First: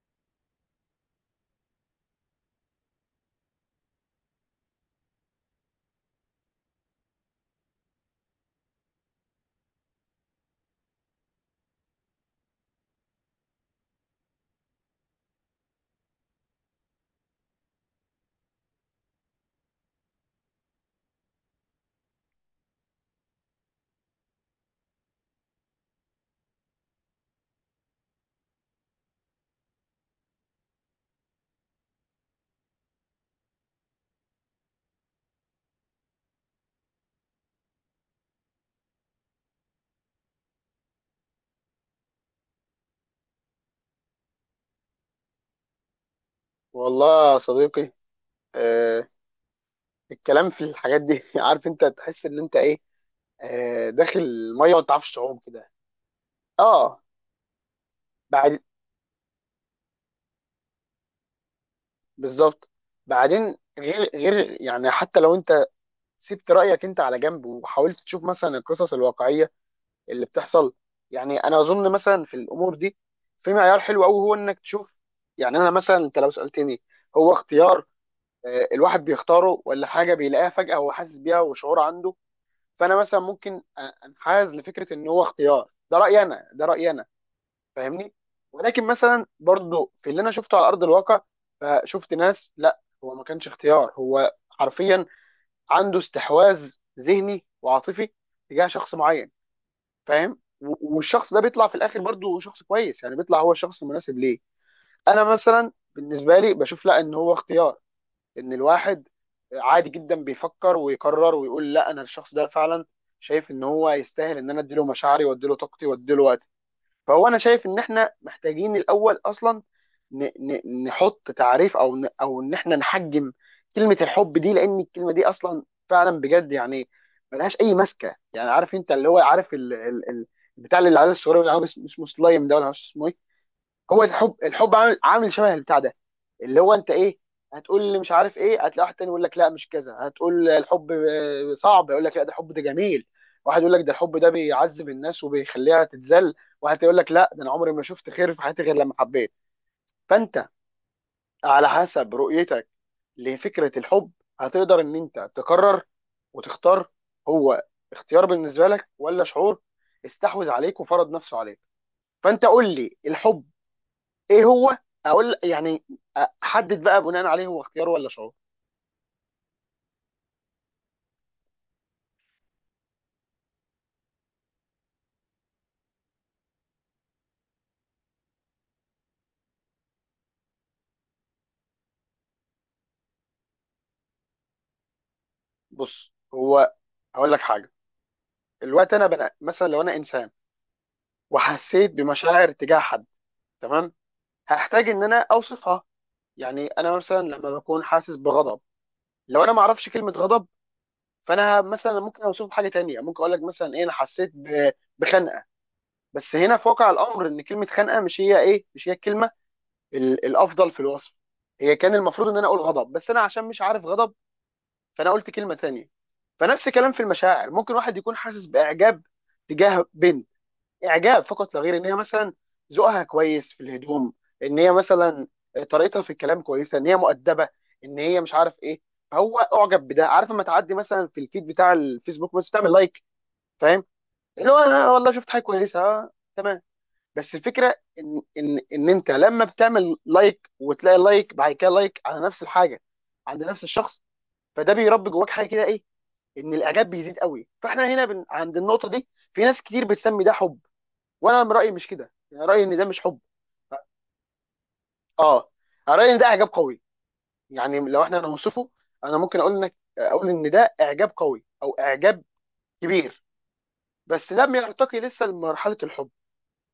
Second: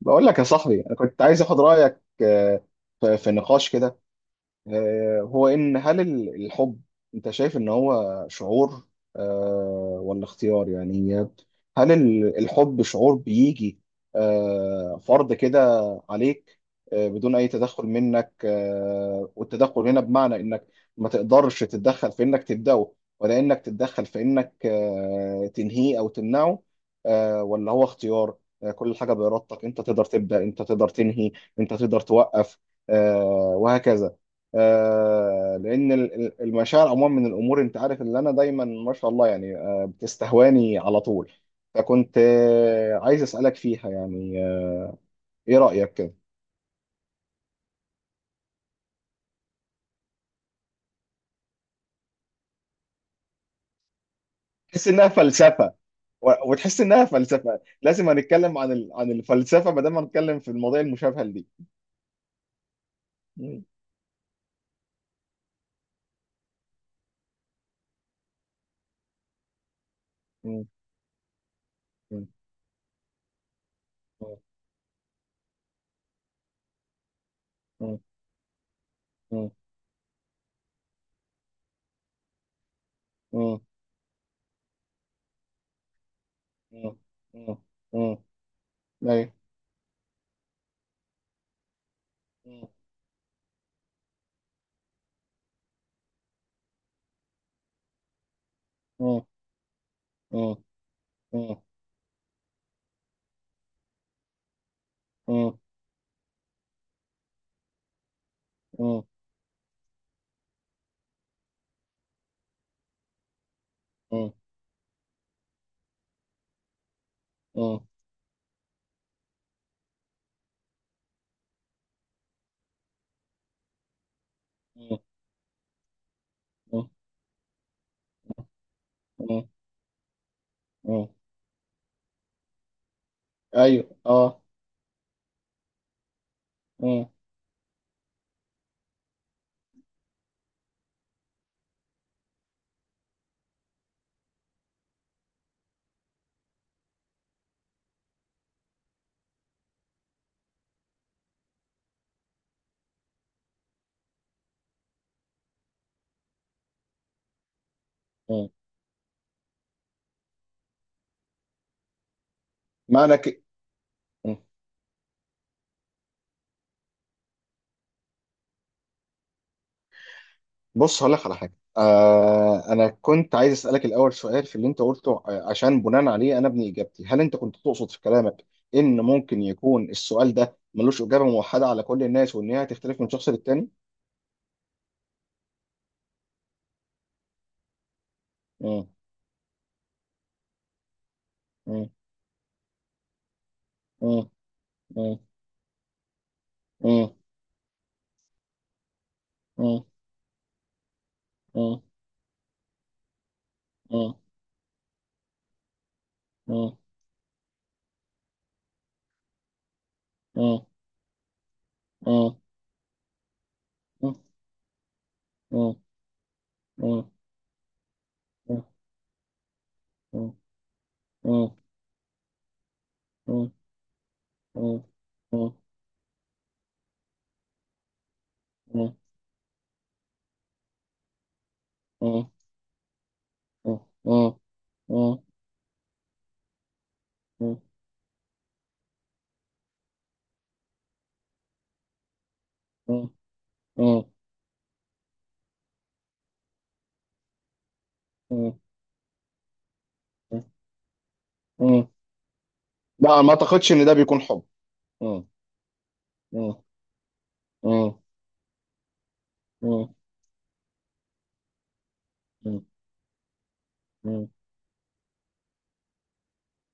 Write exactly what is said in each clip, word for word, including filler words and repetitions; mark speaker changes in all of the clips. Speaker 1: بقول لك يا صاحبي انا كنت عايز اخد رايك، آه، في في نقاش كده. آه، هو ان هل ال- الحب، انت شايف ان هو شعور، آه، ولا اختيار يعني؟ هل ال- الحب شعور بيجي آه، فرض كده عليك، آه، بدون اي تدخل منك. آه، والتدخل هنا بمعنى انك ما تقدرش تتدخل في انك تبدأه، ولا انك تتدخل في انك آه، تنهيه او تمنعه، آه، ولا هو اختيار، آه، كل حاجة بإرادتك، انت تقدر تبدأ، انت تقدر تنهي، انت تقدر توقف، آه، وهكذا. آه، لان ال- ال- المشاعر عموما من الامور، انت عارف اللي انا دايما ما شاء الله يعني آه، بتستهواني على طول. فكنت آه، عايز اسالك فيها يعني، آه، ايه رايك كده؟
Speaker 2: والله يا صديقي، آه الكلام في الحاجات دي عارف انت تحس ان انت ايه، آه داخل الميه وما
Speaker 1: تحس انها
Speaker 2: تعرفش تعوم كده.
Speaker 1: فلسفه، و- وتحس
Speaker 2: اه.
Speaker 1: انها فلسفه. لازم هنتكلم
Speaker 2: بعد.
Speaker 1: عن ال- عن الفلسفه ما دام هنتكلم في المواضيع المشابهه لدي.
Speaker 2: بالظبط. بعدين
Speaker 1: م-
Speaker 2: غير غير يعني حتى لو انت سبت رايك انت على جنب وحاولت تشوف مثلا القصص الواقعيه اللي
Speaker 1: م-
Speaker 2: بتحصل. يعني انا اظن مثلا
Speaker 1: م-
Speaker 2: في الامور دي في معيار حلو قوي هو انك تشوف. يعني انا مثلا انت لو سالتني هو اختيار،
Speaker 1: م-
Speaker 2: آه الواحد
Speaker 1: م- م-
Speaker 2: بيختاره ولا حاجه بيلاقيها فجاه وحاسس بيها وشعور عنده؟ فانا مثلا
Speaker 1: م-
Speaker 2: ممكن أ- انحاز لفكره ان هو اختيار، ده رايي انا، ده رايي
Speaker 1: م-
Speaker 2: انا.
Speaker 1: م-
Speaker 2: فاهمني؟
Speaker 1: م-
Speaker 2: ولكن مثلا
Speaker 1: أيوة.
Speaker 2: برضو في اللي انا شفته على ارض الواقع، فشفت ناس
Speaker 1: م-
Speaker 2: لا، هو ما كانش اختيار، هو حرفيا عنده استحواذ ذهني وعاطفي تجاه شخص
Speaker 1: م-
Speaker 2: معين. فاهم؟
Speaker 1: م-
Speaker 2: و- والشخص ده
Speaker 1: م-
Speaker 2: بيطلع في الاخر برضو شخص كويس، يعني بيطلع هو الشخص المناسب ليه. انا
Speaker 1: م- م-
Speaker 2: مثلا بالنسبه لي بشوف لا، ان هو اختيار، ان
Speaker 1: م-
Speaker 2: الواحد عادي جدا بيفكر ويقرر ويقول لا، انا الشخص ده فعلا شايف ان هو يستاهل ان انا اديله مشاعري واديله طاقتي واديله وقتي. فهو انا شايف ان
Speaker 1: م-
Speaker 2: احنا محتاجين الاول اصلا ن- ن- نحط تعريف، او ن- او ان احنا نحجم كلمة الحب دي، لان الكلمة دي اصلا فعلا بجد
Speaker 1: م-
Speaker 2: يعني ملهاش اي ماسكة. يعني عارف انت، اللي هو
Speaker 1: م-
Speaker 2: عارف ال ال ال بتاع اللي
Speaker 1: م-
Speaker 2: على السوري، اللي عارف اسمه اسمه سلايم ده، ولا مش عارف اسمه ايه؟
Speaker 1: ايوه.
Speaker 2: هو الحب،
Speaker 1: اه.
Speaker 2: الحب عامل عامل شبه البتاع ده، اللي هو انت
Speaker 1: مم.
Speaker 2: ايه، هتقول لي مش عارف ايه، هتلاقي واحد تاني يقول لك لا مش كذا. هتقول الحب آه، صعب، يقول لك لا، ده الحب ده جميل. واحد يقول لك ده الحب ده بيعذب الناس وبيخليها تتذل. واحد يقول لك لا، ده انا عمري ما شفت خير في حياتي غير لما حبيت. فانت على حسب رؤيتك لفكرة الحب هتقدر ان انت تقرر وتختار: هو اختيار
Speaker 1: مم.
Speaker 2: بالنسبة لك، ولا شعور استحوذ عليك وفرض نفسه عليك؟ فانت قول لي
Speaker 1: ما انا ك...
Speaker 2: الحب
Speaker 1: مم.
Speaker 2: ايه هو، اقول يعني، احدد بقى بناء عليه هو اختيار ولا شعور.
Speaker 1: بص هقول لك على حاجه. آه، انا كنت عايز اسالك الاول سؤال في اللي انت قلته، آه، عشان بناء عليه انا ابني اجابتي. هل انت كنت تقصد في كلامك ان ممكن يكون السؤال ده ملوش اجابه موحده على كل الناس، وان هي هتختلف من شخص للتاني؟
Speaker 2: بص، هو هقول لك حاجه.
Speaker 1: مم.
Speaker 2: الوقت انا بنا... مثلا لو انا انسان
Speaker 1: مم.
Speaker 2: وحسيت بمشاعر تجاه حد، تمام؟
Speaker 1: مم.
Speaker 2: هحتاج ان
Speaker 1: مم.
Speaker 2: انا اوصفها. يعني انا
Speaker 1: مم.
Speaker 2: مثلا لما بكون حاسس بغضب، لو انا ما
Speaker 1: مم.
Speaker 2: اعرفش كلمه غضب، فانا
Speaker 1: مم.
Speaker 2: مثلا ممكن اوصفه بحاجه تانية، ممكن اقول لك مثلا ايه، انا
Speaker 1: مم.
Speaker 2: حسيت ب... بخنقه. بس هنا في
Speaker 1: مم.
Speaker 2: واقع الامر ان كلمه خنقه مش هي ايه، مش هي الكلمه ال...
Speaker 1: مم.
Speaker 2: الافضل في الوصف. هي كان المفروض
Speaker 1: مم.
Speaker 2: ان انا اقول غضب، بس انا عشان مش عارف غضب،
Speaker 1: مم.
Speaker 2: فانا قلت كلمه
Speaker 1: مم.
Speaker 2: تانية. فنفس الكلام في
Speaker 1: مم.
Speaker 2: المشاعر، ممكن واحد يكون حاسس باعجاب تجاه
Speaker 1: مم.
Speaker 2: بنت،
Speaker 1: مم.
Speaker 2: اعجاب
Speaker 1: مم.
Speaker 2: فقط لا غير، ان هي مثلا ذوقها كويس في الهدوم، ان هي
Speaker 1: مم.
Speaker 2: مثلا
Speaker 1: مم.
Speaker 2: طريقتها في الكلام كويسه، ان هي مؤدبه، ان هي مش عارف ايه.
Speaker 1: مم.
Speaker 2: فهو اعجب بده، عارف لما تعدي مثلا في الفيد بتاع
Speaker 1: مم.
Speaker 2: الفيسبوك بس بتعمل لايك،
Speaker 1: مم.
Speaker 2: فاهم؟ اللي هو انا والله
Speaker 1: مم.
Speaker 2: شفت حاجه كويسه، آه، تمام. بس
Speaker 1: مم.
Speaker 2: الفكره ان ان ان انت لما بتعمل لايك وتلاقي لايك بعد كده لايك على نفس الحاجه
Speaker 1: مم.
Speaker 2: عند نفس الشخص،
Speaker 1: مم.
Speaker 2: فده بيربي جواك حاجه كده، ايه؟ ان الاعجاب بيزيد قوي. فاحنا هنا بن...
Speaker 1: مم.
Speaker 2: عند النقطه دي في ناس كتير بتسمي ده حب، وانا من رايي
Speaker 1: مم.
Speaker 2: مش كده، يعني رايي ان ده مش حب.
Speaker 1: لا، ما اعتقدش ان ده بيكون حب. مم.
Speaker 2: اه، أنا رايي ان ده اعجاب
Speaker 1: مم.
Speaker 2: قوي. يعني
Speaker 1: مم.
Speaker 2: لو احنا نوصفه، انا ممكن اقول انك
Speaker 1: مم.
Speaker 2: اقول ان ده اعجاب قوي او اعجاب
Speaker 1: مم.
Speaker 2: كبير،
Speaker 1: مم.
Speaker 2: بس لم يرتقي لسه لمرحله الحب.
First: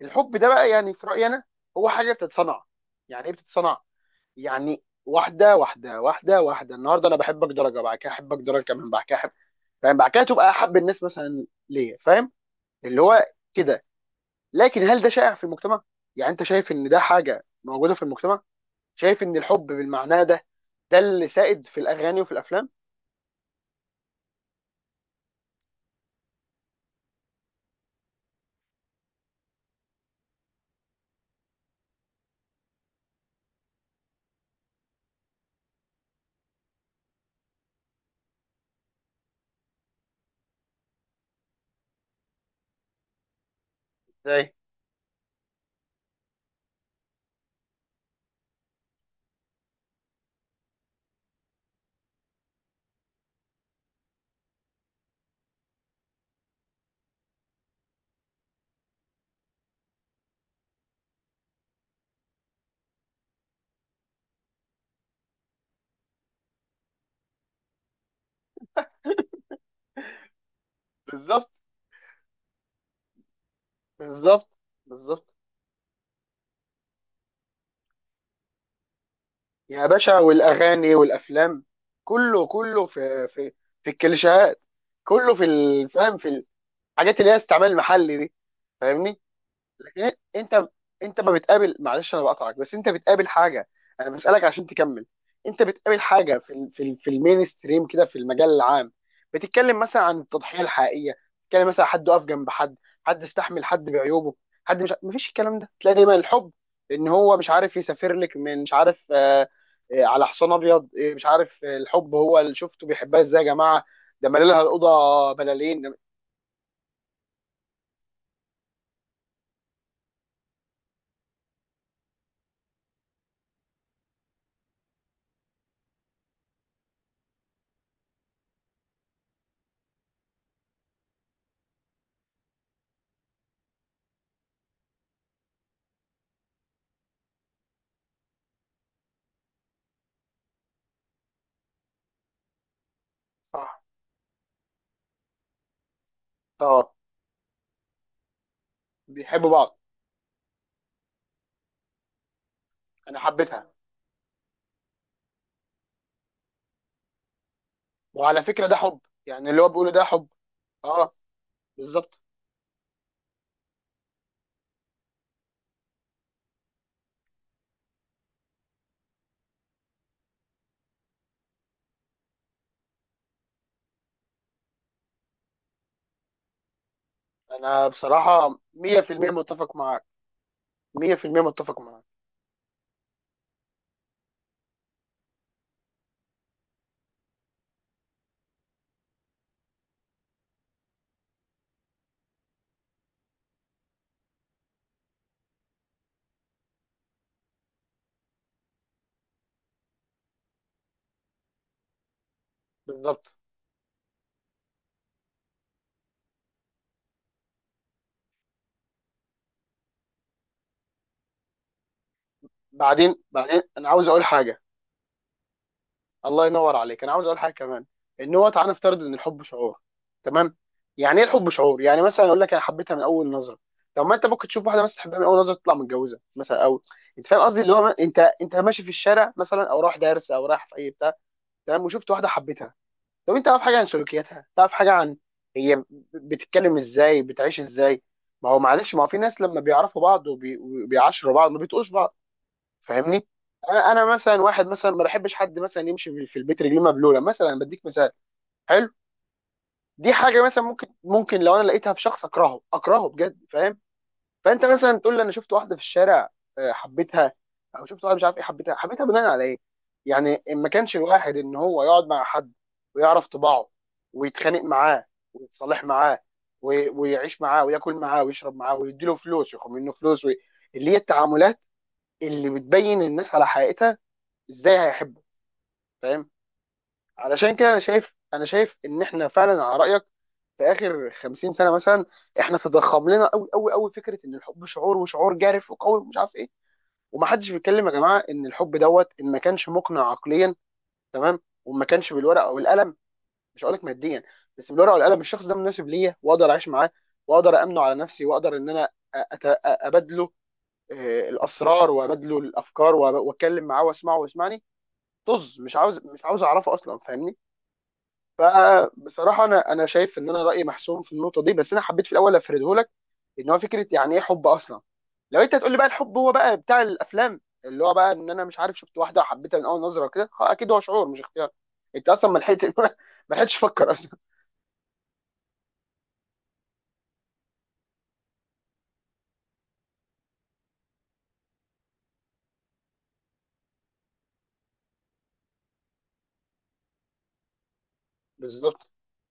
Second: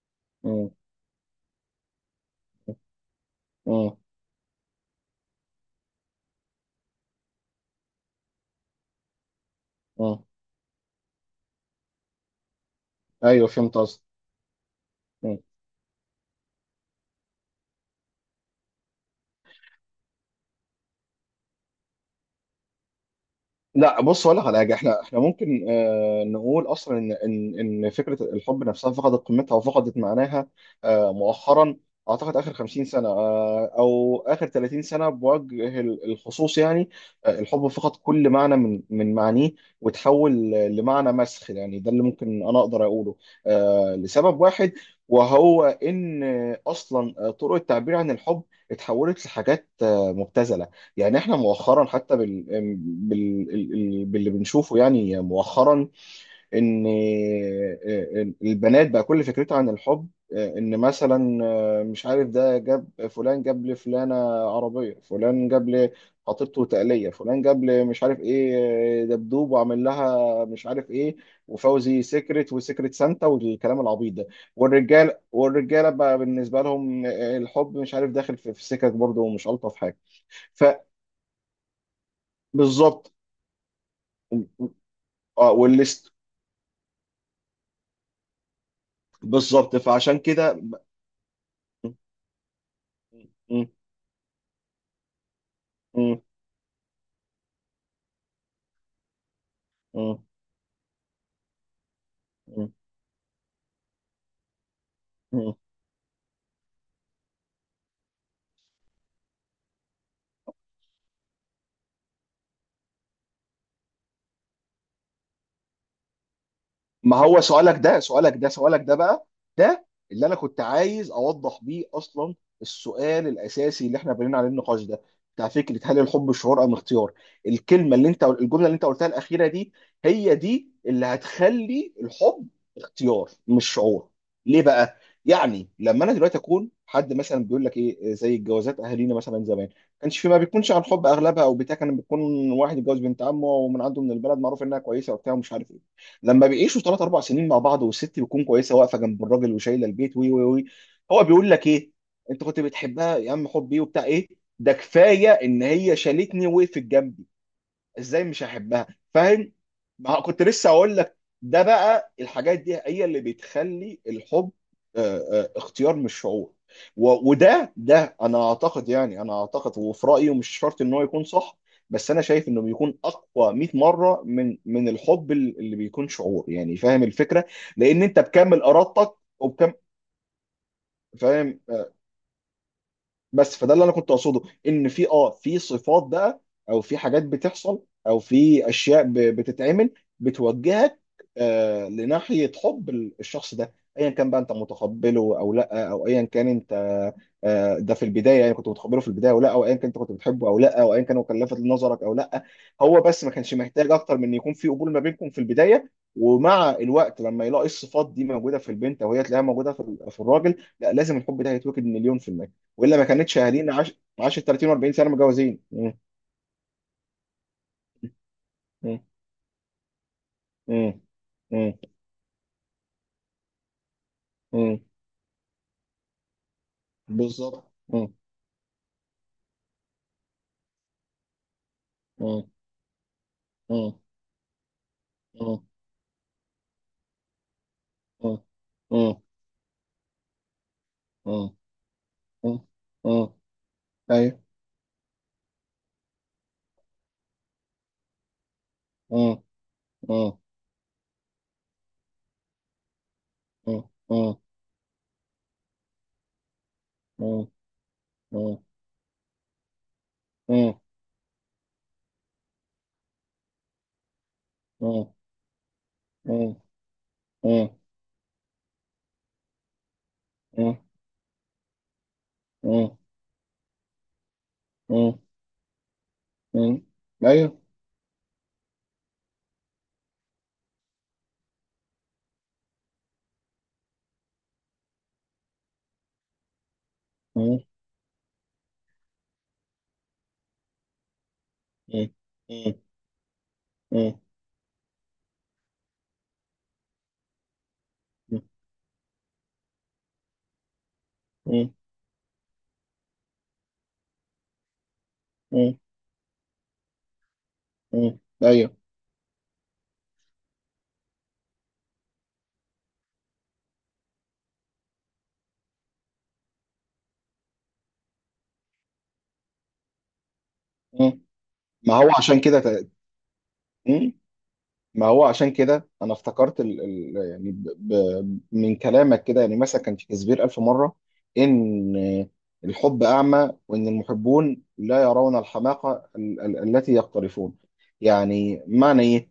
Speaker 2: الحب ده بقى يعني في رايي انا هو حاجه بتتصنع. يعني ايه بتتصنع؟
Speaker 1: مم.
Speaker 2: يعني واحده واحده واحده واحده، النهارده انا بحبك درجه، بعد كده احبك درجه كمان، بعد كده احب، فاهم؟ بعد كده
Speaker 1: مم.
Speaker 2: تبقى احب الناس مثلا ليا، فاهم؟ اللي هو
Speaker 1: ايوه، فهمت
Speaker 2: كده.
Speaker 1: قصدك.
Speaker 2: لكن هل ده شائع في المجتمع؟ يعني انت شايف ان ده حاجه موجوده في المجتمع؟ شايف ان الحب بالمعنى ده، ده اللي سائد في الاغاني وفي الافلام؟
Speaker 1: لا، بص، ولا على حاجه، احنا احنا ممكن آه نقول اصلا ان ان ان فكره الحب نفسها فقدت قيمتها وفقدت معناها آه مؤخرا. اعتقد اخر خمسين سنه، آه، او اخر تلاتين سنه بوجه ال- الخصوص يعني. آه، الحب فقد كل معنى من من معانيه، وتحول لمعنى مسخ يعني. ده اللي ممكن انا اقدر اقوله، آه، لسبب
Speaker 2: ازاي؟
Speaker 1: واحد، وهو ان اصلا آه، طرق التعبير عن الحب اتحولت لحاجات آه، مبتذله. يعني احنا مؤخرا حتى بال... بال... بال... باللي بنشوفه يعني مؤخرا، ان البنات بقى كل فكرتها عن الحب، ان مثلا آه، مش عارف، ده جاب فلان، جاب لفلانة عربية، فلان جاب لخطيبته تقلية، فلان جاب لي مش عارف ايه، آه، دبدوب، وعمل لها مش عارف ايه،
Speaker 2: بالظبط.
Speaker 1: وفوزي سيكرت وسيكرت سانتا والكلام العبيط ده.
Speaker 2: بالظبط.
Speaker 1: والرجال،
Speaker 2: بالظبط
Speaker 1: والرجاله بقى بالنسبه لهم، آه، الحب مش عارف داخل في في سكك برضه، ومش الطف
Speaker 2: يا
Speaker 1: حاجه.
Speaker 2: باشا، والاغاني والافلام كله كله
Speaker 1: فبالظبط.
Speaker 2: في في في الكليشيهات، كله في
Speaker 1: اه، والليست.
Speaker 2: الفهم، في الحاجات اللي هي استعمال المحلي دي، فاهمني؟
Speaker 1: بالظبط.
Speaker 2: لكن إيه؟
Speaker 1: فعشان كده
Speaker 2: انت،
Speaker 1: م-
Speaker 2: انت ما بتقابل، معلش انا بقطعك، بس انت بتقابل
Speaker 1: م-
Speaker 2: حاجه، انا بسالك عشان تكمل. انت بتقابل
Speaker 1: م-
Speaker 2: حاجه في ال في ال في المين ستريم كده في المجال العام، بتتكلم مثلا
Speaker 1: م-
Speaker 2: عن التضحيه الحقيقيه، بتتكلم مثلا حد وقف جنب
Speaker 1: م-
Speaker 2: حد، حد استحمل حد بعيوبه، حد مش ع- مفيش
Speaker 1: م-
Speaker 2: الكلام ده، تلاقي دايما الحب ان هو مش عارف يسافر لك من مش عارف، آه آه على حصان ابيض، آه مش عارف، آه الحب هو اللي شفته بيحبها ازاي يا جماعه، ده مالي لها الاوضه بلالين ده-
Speaker 1: ما هو سؤالك ده، سؤالك ده سؤالك ده بقى ده اللي انا كنت عايز اوضح بيه اصلا. السؤال الاساسي اللي احنا بنينا عليه النقاش ده، بتاع فكره هل الحب شعور ام اختيار. الكلمه اللي انت، الجمله اللي انت قلتها الاخيره دي، هي دي اللي هتخلي الحب اختيار مش شعور. ليه بقى؟ يعني لما انا دلوقتي اكون حد مثلا بيقول لك ايه، زي الجوازات اهالينا مثلا زمان، كانش في، ما بيكونش عن حب اغلبها، او بتاع، كان بيكون واحد اتجوز بنت عمه،
Speaker 2: صح.
Speaker 1: ومن عنده من البلد معروف انها كويسه وبتاع ومش عارف ايه. لما بيعيشوا
Speaker 2: طار.
Speaker 1: ثلاث اربع سنين مع بعض، والست بتكون كويسه واقفه جنب
Speaker 2: بيحبوا
Speaker 1: الراجل
Speaker 2: بعض.
Speaker 1: وشايله البيت، وي وي وي، هو بيقول لك ايه؟ انت كنت بتحبها
Speaker 2: انا
Speaker 1: يا عم؟
Speaker 2: حبيتها.
Speaker 1: حبي وبتاع ايه؟ ده كفايه ان هي شالتني ووقفت جنبي، ازاي
Speaker 2: وعلى
Speaker 1: مش
Speaker 2: فكره ده
Speaker 1: هحبها؟
Speaker 2: حب، يعني
Speaker 1: فاهم؟
Speaker 2: اللي هو بيقوله ده
Speaker 1: ما
Speaker 2: حب.
Speaker 1: كنت لسه اقول
Speaker 2: اه،
Speaker 1: لك، ده بقى
Speaker 2: بالظبط.
Speaker 1: الحاجات دي هي اللي بتخلي الحب، آه، آه، اختيار مش شعور. و- وده، ده انا اعتقد يعني، انا اعتقد وفي رايي، ومش شرط ان هو يكون صح، بس انا شايف انه بيكون اقوى مية مره من من الحب ال- اللي بيكون شعور يعني. فاهم الفكره؟
Speaker 2: انا
Speaker 1: لان انت
Speaker 2: بصراحه
Speaker 1: بكامل ارادتك
Speaker 2: مئة في المئة
Speaker 1: وبكم،
Speaker 2: متفق معاك. مئة في المئة
Speaker 1: فاهم؟
Speaker 2: متفق معاك.
Speaker 1: بس فده اللي انا كنت اقصده. ان في اه، في صفات بقى، او في حاجات بتحصل، او في اشياء ب- بتتعمل بتوجهك آه لناحيه حب ال- الشخص ده، ايا كان بقى انت متقبله او لا، او ايا كان انت آه ده في البدايه يعني، كنت متقبله في البدايه او لا، او ايا كان انت كنت بتحبه او لا، او ايا كان هو كان لافت لنظرك او لا. هو بس ما
Speaker 2: بالظبط.
Speaker 1: كانش محتاج اكتر من ان يكون في قبول ما بينكم في البدايه. ومع الوقت لما يلاقي الصفات دي موجوده في البنت، او هي تلاقيها موجوده في ال- في الراجل، لا لازم الحب ده هيتوكد مليون في المية. والا ما
Speaker 2: بعدين
Speaker 1: كانتش
Speaker 2: بعدين
Speaker 1: اهالينا
Speaker 2: انا
Speaker 1: عاش،
Speaker 2: عاوز اقول
Speaker 1: عاشت
Speaker 2: حاجه.
Speaker 1: تلاتين و40 سنه متجوزين. مم.
Speaker 2: الله ينور عليك، انا عاوز اقول حاجه كمان: ان هو تعالى
Speaker 1: مم.
Speaker 2: نفترض ان الحب شعور، تمام؟
Speaker 1: مم.
Speaker 2: يعني ايه الحب
Speaker 1: مم.
Speaker 2: شعور؟ يعني مثلا اقول لك انا حبيتها من اول نظره. طب ما انت ممكن تشوف
Speaker 1: مم.
Speaker 2: واحده مثلا تحبها من اول نظره تطلع متجوزه مثلا، او انت فاهم قصدي؟ اللي
Speaker 1: بالظبط.
Speaker 2: هو
Speaker 1: مم.
Speaker 2: انت، انت ماشي في الشارع مثلا او رايح دارس او رايح في اي بتاع، تمام، وشفت واحده
Speaker 1: مم.
Speaker 2: حبيتها. طب انت تعرف حاجه عن
Speaker 1: مم.
Speaker 2: سلوكياتها، تعرف حاجه عن
Speaker 1: مم.
Speaker 2: هي بتتكلم ازاي، بتعيش ازاي؟ ما هو معلش، ما هو
Speaker 1: مم.
Speaker 2: في ناس لما بيعرفوا بعض وبي-
Speaker 1: مم.
Speaker 2: وبيعاشروا بعض
Speaker 1: مم.
Speaker 2: ما بيتقوش بعض.
Speaker 1: مم.
Speaker 2: فاهمني؟
Speaker 1: مم.
Speaker 2: انا انا مثلا
Speaker 1: ايوه.
Speaker 2: واحد مثلا ما بحبش حد مثلا يمشي في في البيت رجليه مبلوله، مثلا بديك مثال. حلو.
Speaker 1: مم.
Speaker 2: دي
Speaker 1: مم.
Speaker 2: حاجه مثلا ممكن ممكن لو انا لقيتها في شخص اكرهه اكرهه بجد، فاهم؟ فانت مثلا تقول لي انا شفت واحده في الشارع، آه،
Speaker 1: مم.
Speaker 2: حبيتها،
Speaker 1: مم.
Speaker 2: او شفت واحده مش عارف ايه حبيتها. حبيتها بناء على ايه؟ يعني
Speaker 1: مم. مم. مم.
Speaker 2: إن
Speaker 1: مم.
Speaker 2: ما
Speaker 1: مم. مم.
Speaker 2: كانش الواحد ان هو يقعد مع حد ويعرف طباعه، ويتخانق معاه ويتصالح معاه
Speaker 1: مم.
Speaker 2: وي- ويعيش معاه وياكل معاه ويشرب معاه ويديله فلوس وياخد منه فلوس وي...
Speaker 1: مم.
Speaker 2: اللي هي التعاملات اللي
Speaker 1: مم.
Speaker 2: بتبين الناس على حقيقتها، ازاي هيحبه؟ فاهم؟
Speaker 1: مم.
Speaker 2: علشان
Speaker 1: ايوه.
Speaker 2: كده انا شايف انا شايف ان احنا فعلا على رايك، في اخر خمسين سنه مثلا احنا تضخم لنا قوي قوي قوي فكره ان الحب شعور، وشعور جارف وقوي ومش عارف إيه. ومحدش
Speaker 1: مم.
Speaker 2: بيتكلم يا جماعه ان الحب دوت، ان ما كانش مقنع عقليا، تمام، وما
Speaker 1: مم.
Speaker 2: كانش بالورقه او
Speaker 1: مم.
Speaker 2: القلم. مش هقول لك
Speaker 1: مم.
Speaker 2: ماديا، بس بالورقه والقلم الشخص ده مناسب ليا، واقدر اعيش معاه، واقدر امنه على نفسي، واقدر ان انا أت- ابادله، آه،
Speaker 1: مم.
Speaker 2: الاسرار، وابادله الافكار، وأب- واتكلم معاه واسمعه ويسمعني. طز، مش
Speaker 1: مم.
Speaker 2: عاوز مش عاوز اعرفه اصلا، فاهمني؟
Speaker 1: مم. ايوه.
Speaker 2: فبصراحه انا انا شايف ان انا رايي محسوم في النقطه دي، بس انا حبيت في الاول افرده لك: ان هو فكره يعني ايه حب اصلا. لو انت تقول لي بقى الحب هو بقى بتاع الافلام، اللي هو بقى ان انا مش عارف، شفت واحده وحبيتها من اول نظره وكده، خ- اكيد هو شعور مش
Speaker 1: مم.
Speaker 2: اختيار.
Speaker 1: ما
Speaker 2: انت
Speaker 1: هو
Speaker 2: اصلا ما
Speaker 1: عشان كده،
Speaker 2: لحقت ما لحقتش تفكر اصلا.
Speaker 1: ت- ما هو عشان كده انا افتكرت ال ال يعني، ب ب من كلامك كده، يعني مثلا كان شكسبير الف مره ان الحب اعمى، وان المحبون لا يرون الحماقه ال ال التي يقترفون. يعني
Speaker 2: بالظبط.
Speaker 1: معنى ايه؟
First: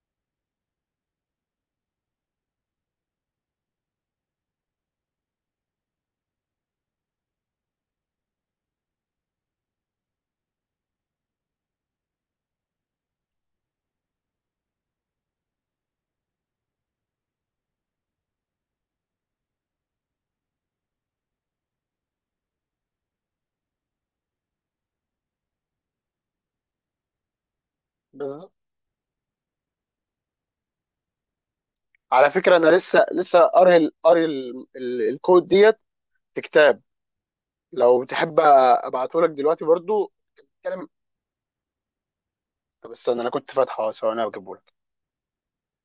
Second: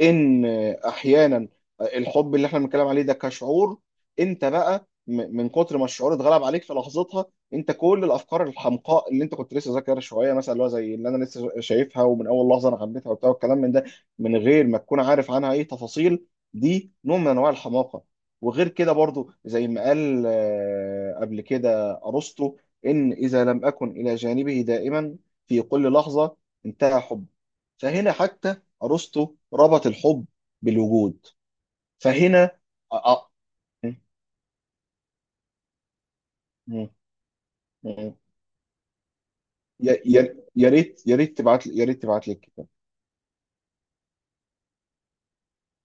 Speaker 1: ان احيانا الحب اللي احنا بنتكلم عليه ده كشعور، انت بقى م- من كتر ما الشعور اتغلب عليك في لحظتها، انت كل الافكار الحمقاء اللي انت كنت لسه ذاكرها شويه، مثلا اللي هو زي اللي انا لسه شايفها ومن اول لحظه انا حبيتها وبتاع والكلام من ده، من غير ما تكون عارف عنها اي تفاصيل، دي نوع من انواع الحماقه. وغير كده برضو، زي ما قال آه، قبل كده ارسطو، ان اذا لم اكن الى جانبه دائما في كل لحظه انتهى حب. فهنا
Speaker 2: بالظبط.
Speaker 1: حتى ارسطو ربط الحب بالوجود.
Speaker 2: على فكره
Speaker 1: فهنا
Speaker 2: انا لسه
Speaker 1: آه، آه،
Speaker 2: لسه قاري ال-
Speaker 1: م-
Speaker 2: قاري ال- ال- الكود ديت في كتاب،
Speaker 1: م-
Speaker 2: لو
Speaker 1: م-
Speaker 2: تحب ابعته لك دلوقتي
Speaker 1: يا
Speaker 2: برضو.
Speaker 1: يا- يا
Speaker 2: اتكلم.
Speaker 1: ريت، يا ريت تبعت يا ريت تبعت لي الكتاب.
Speaker 2: طب استنى، انا كنت فاتحه، ثواني اجيبه.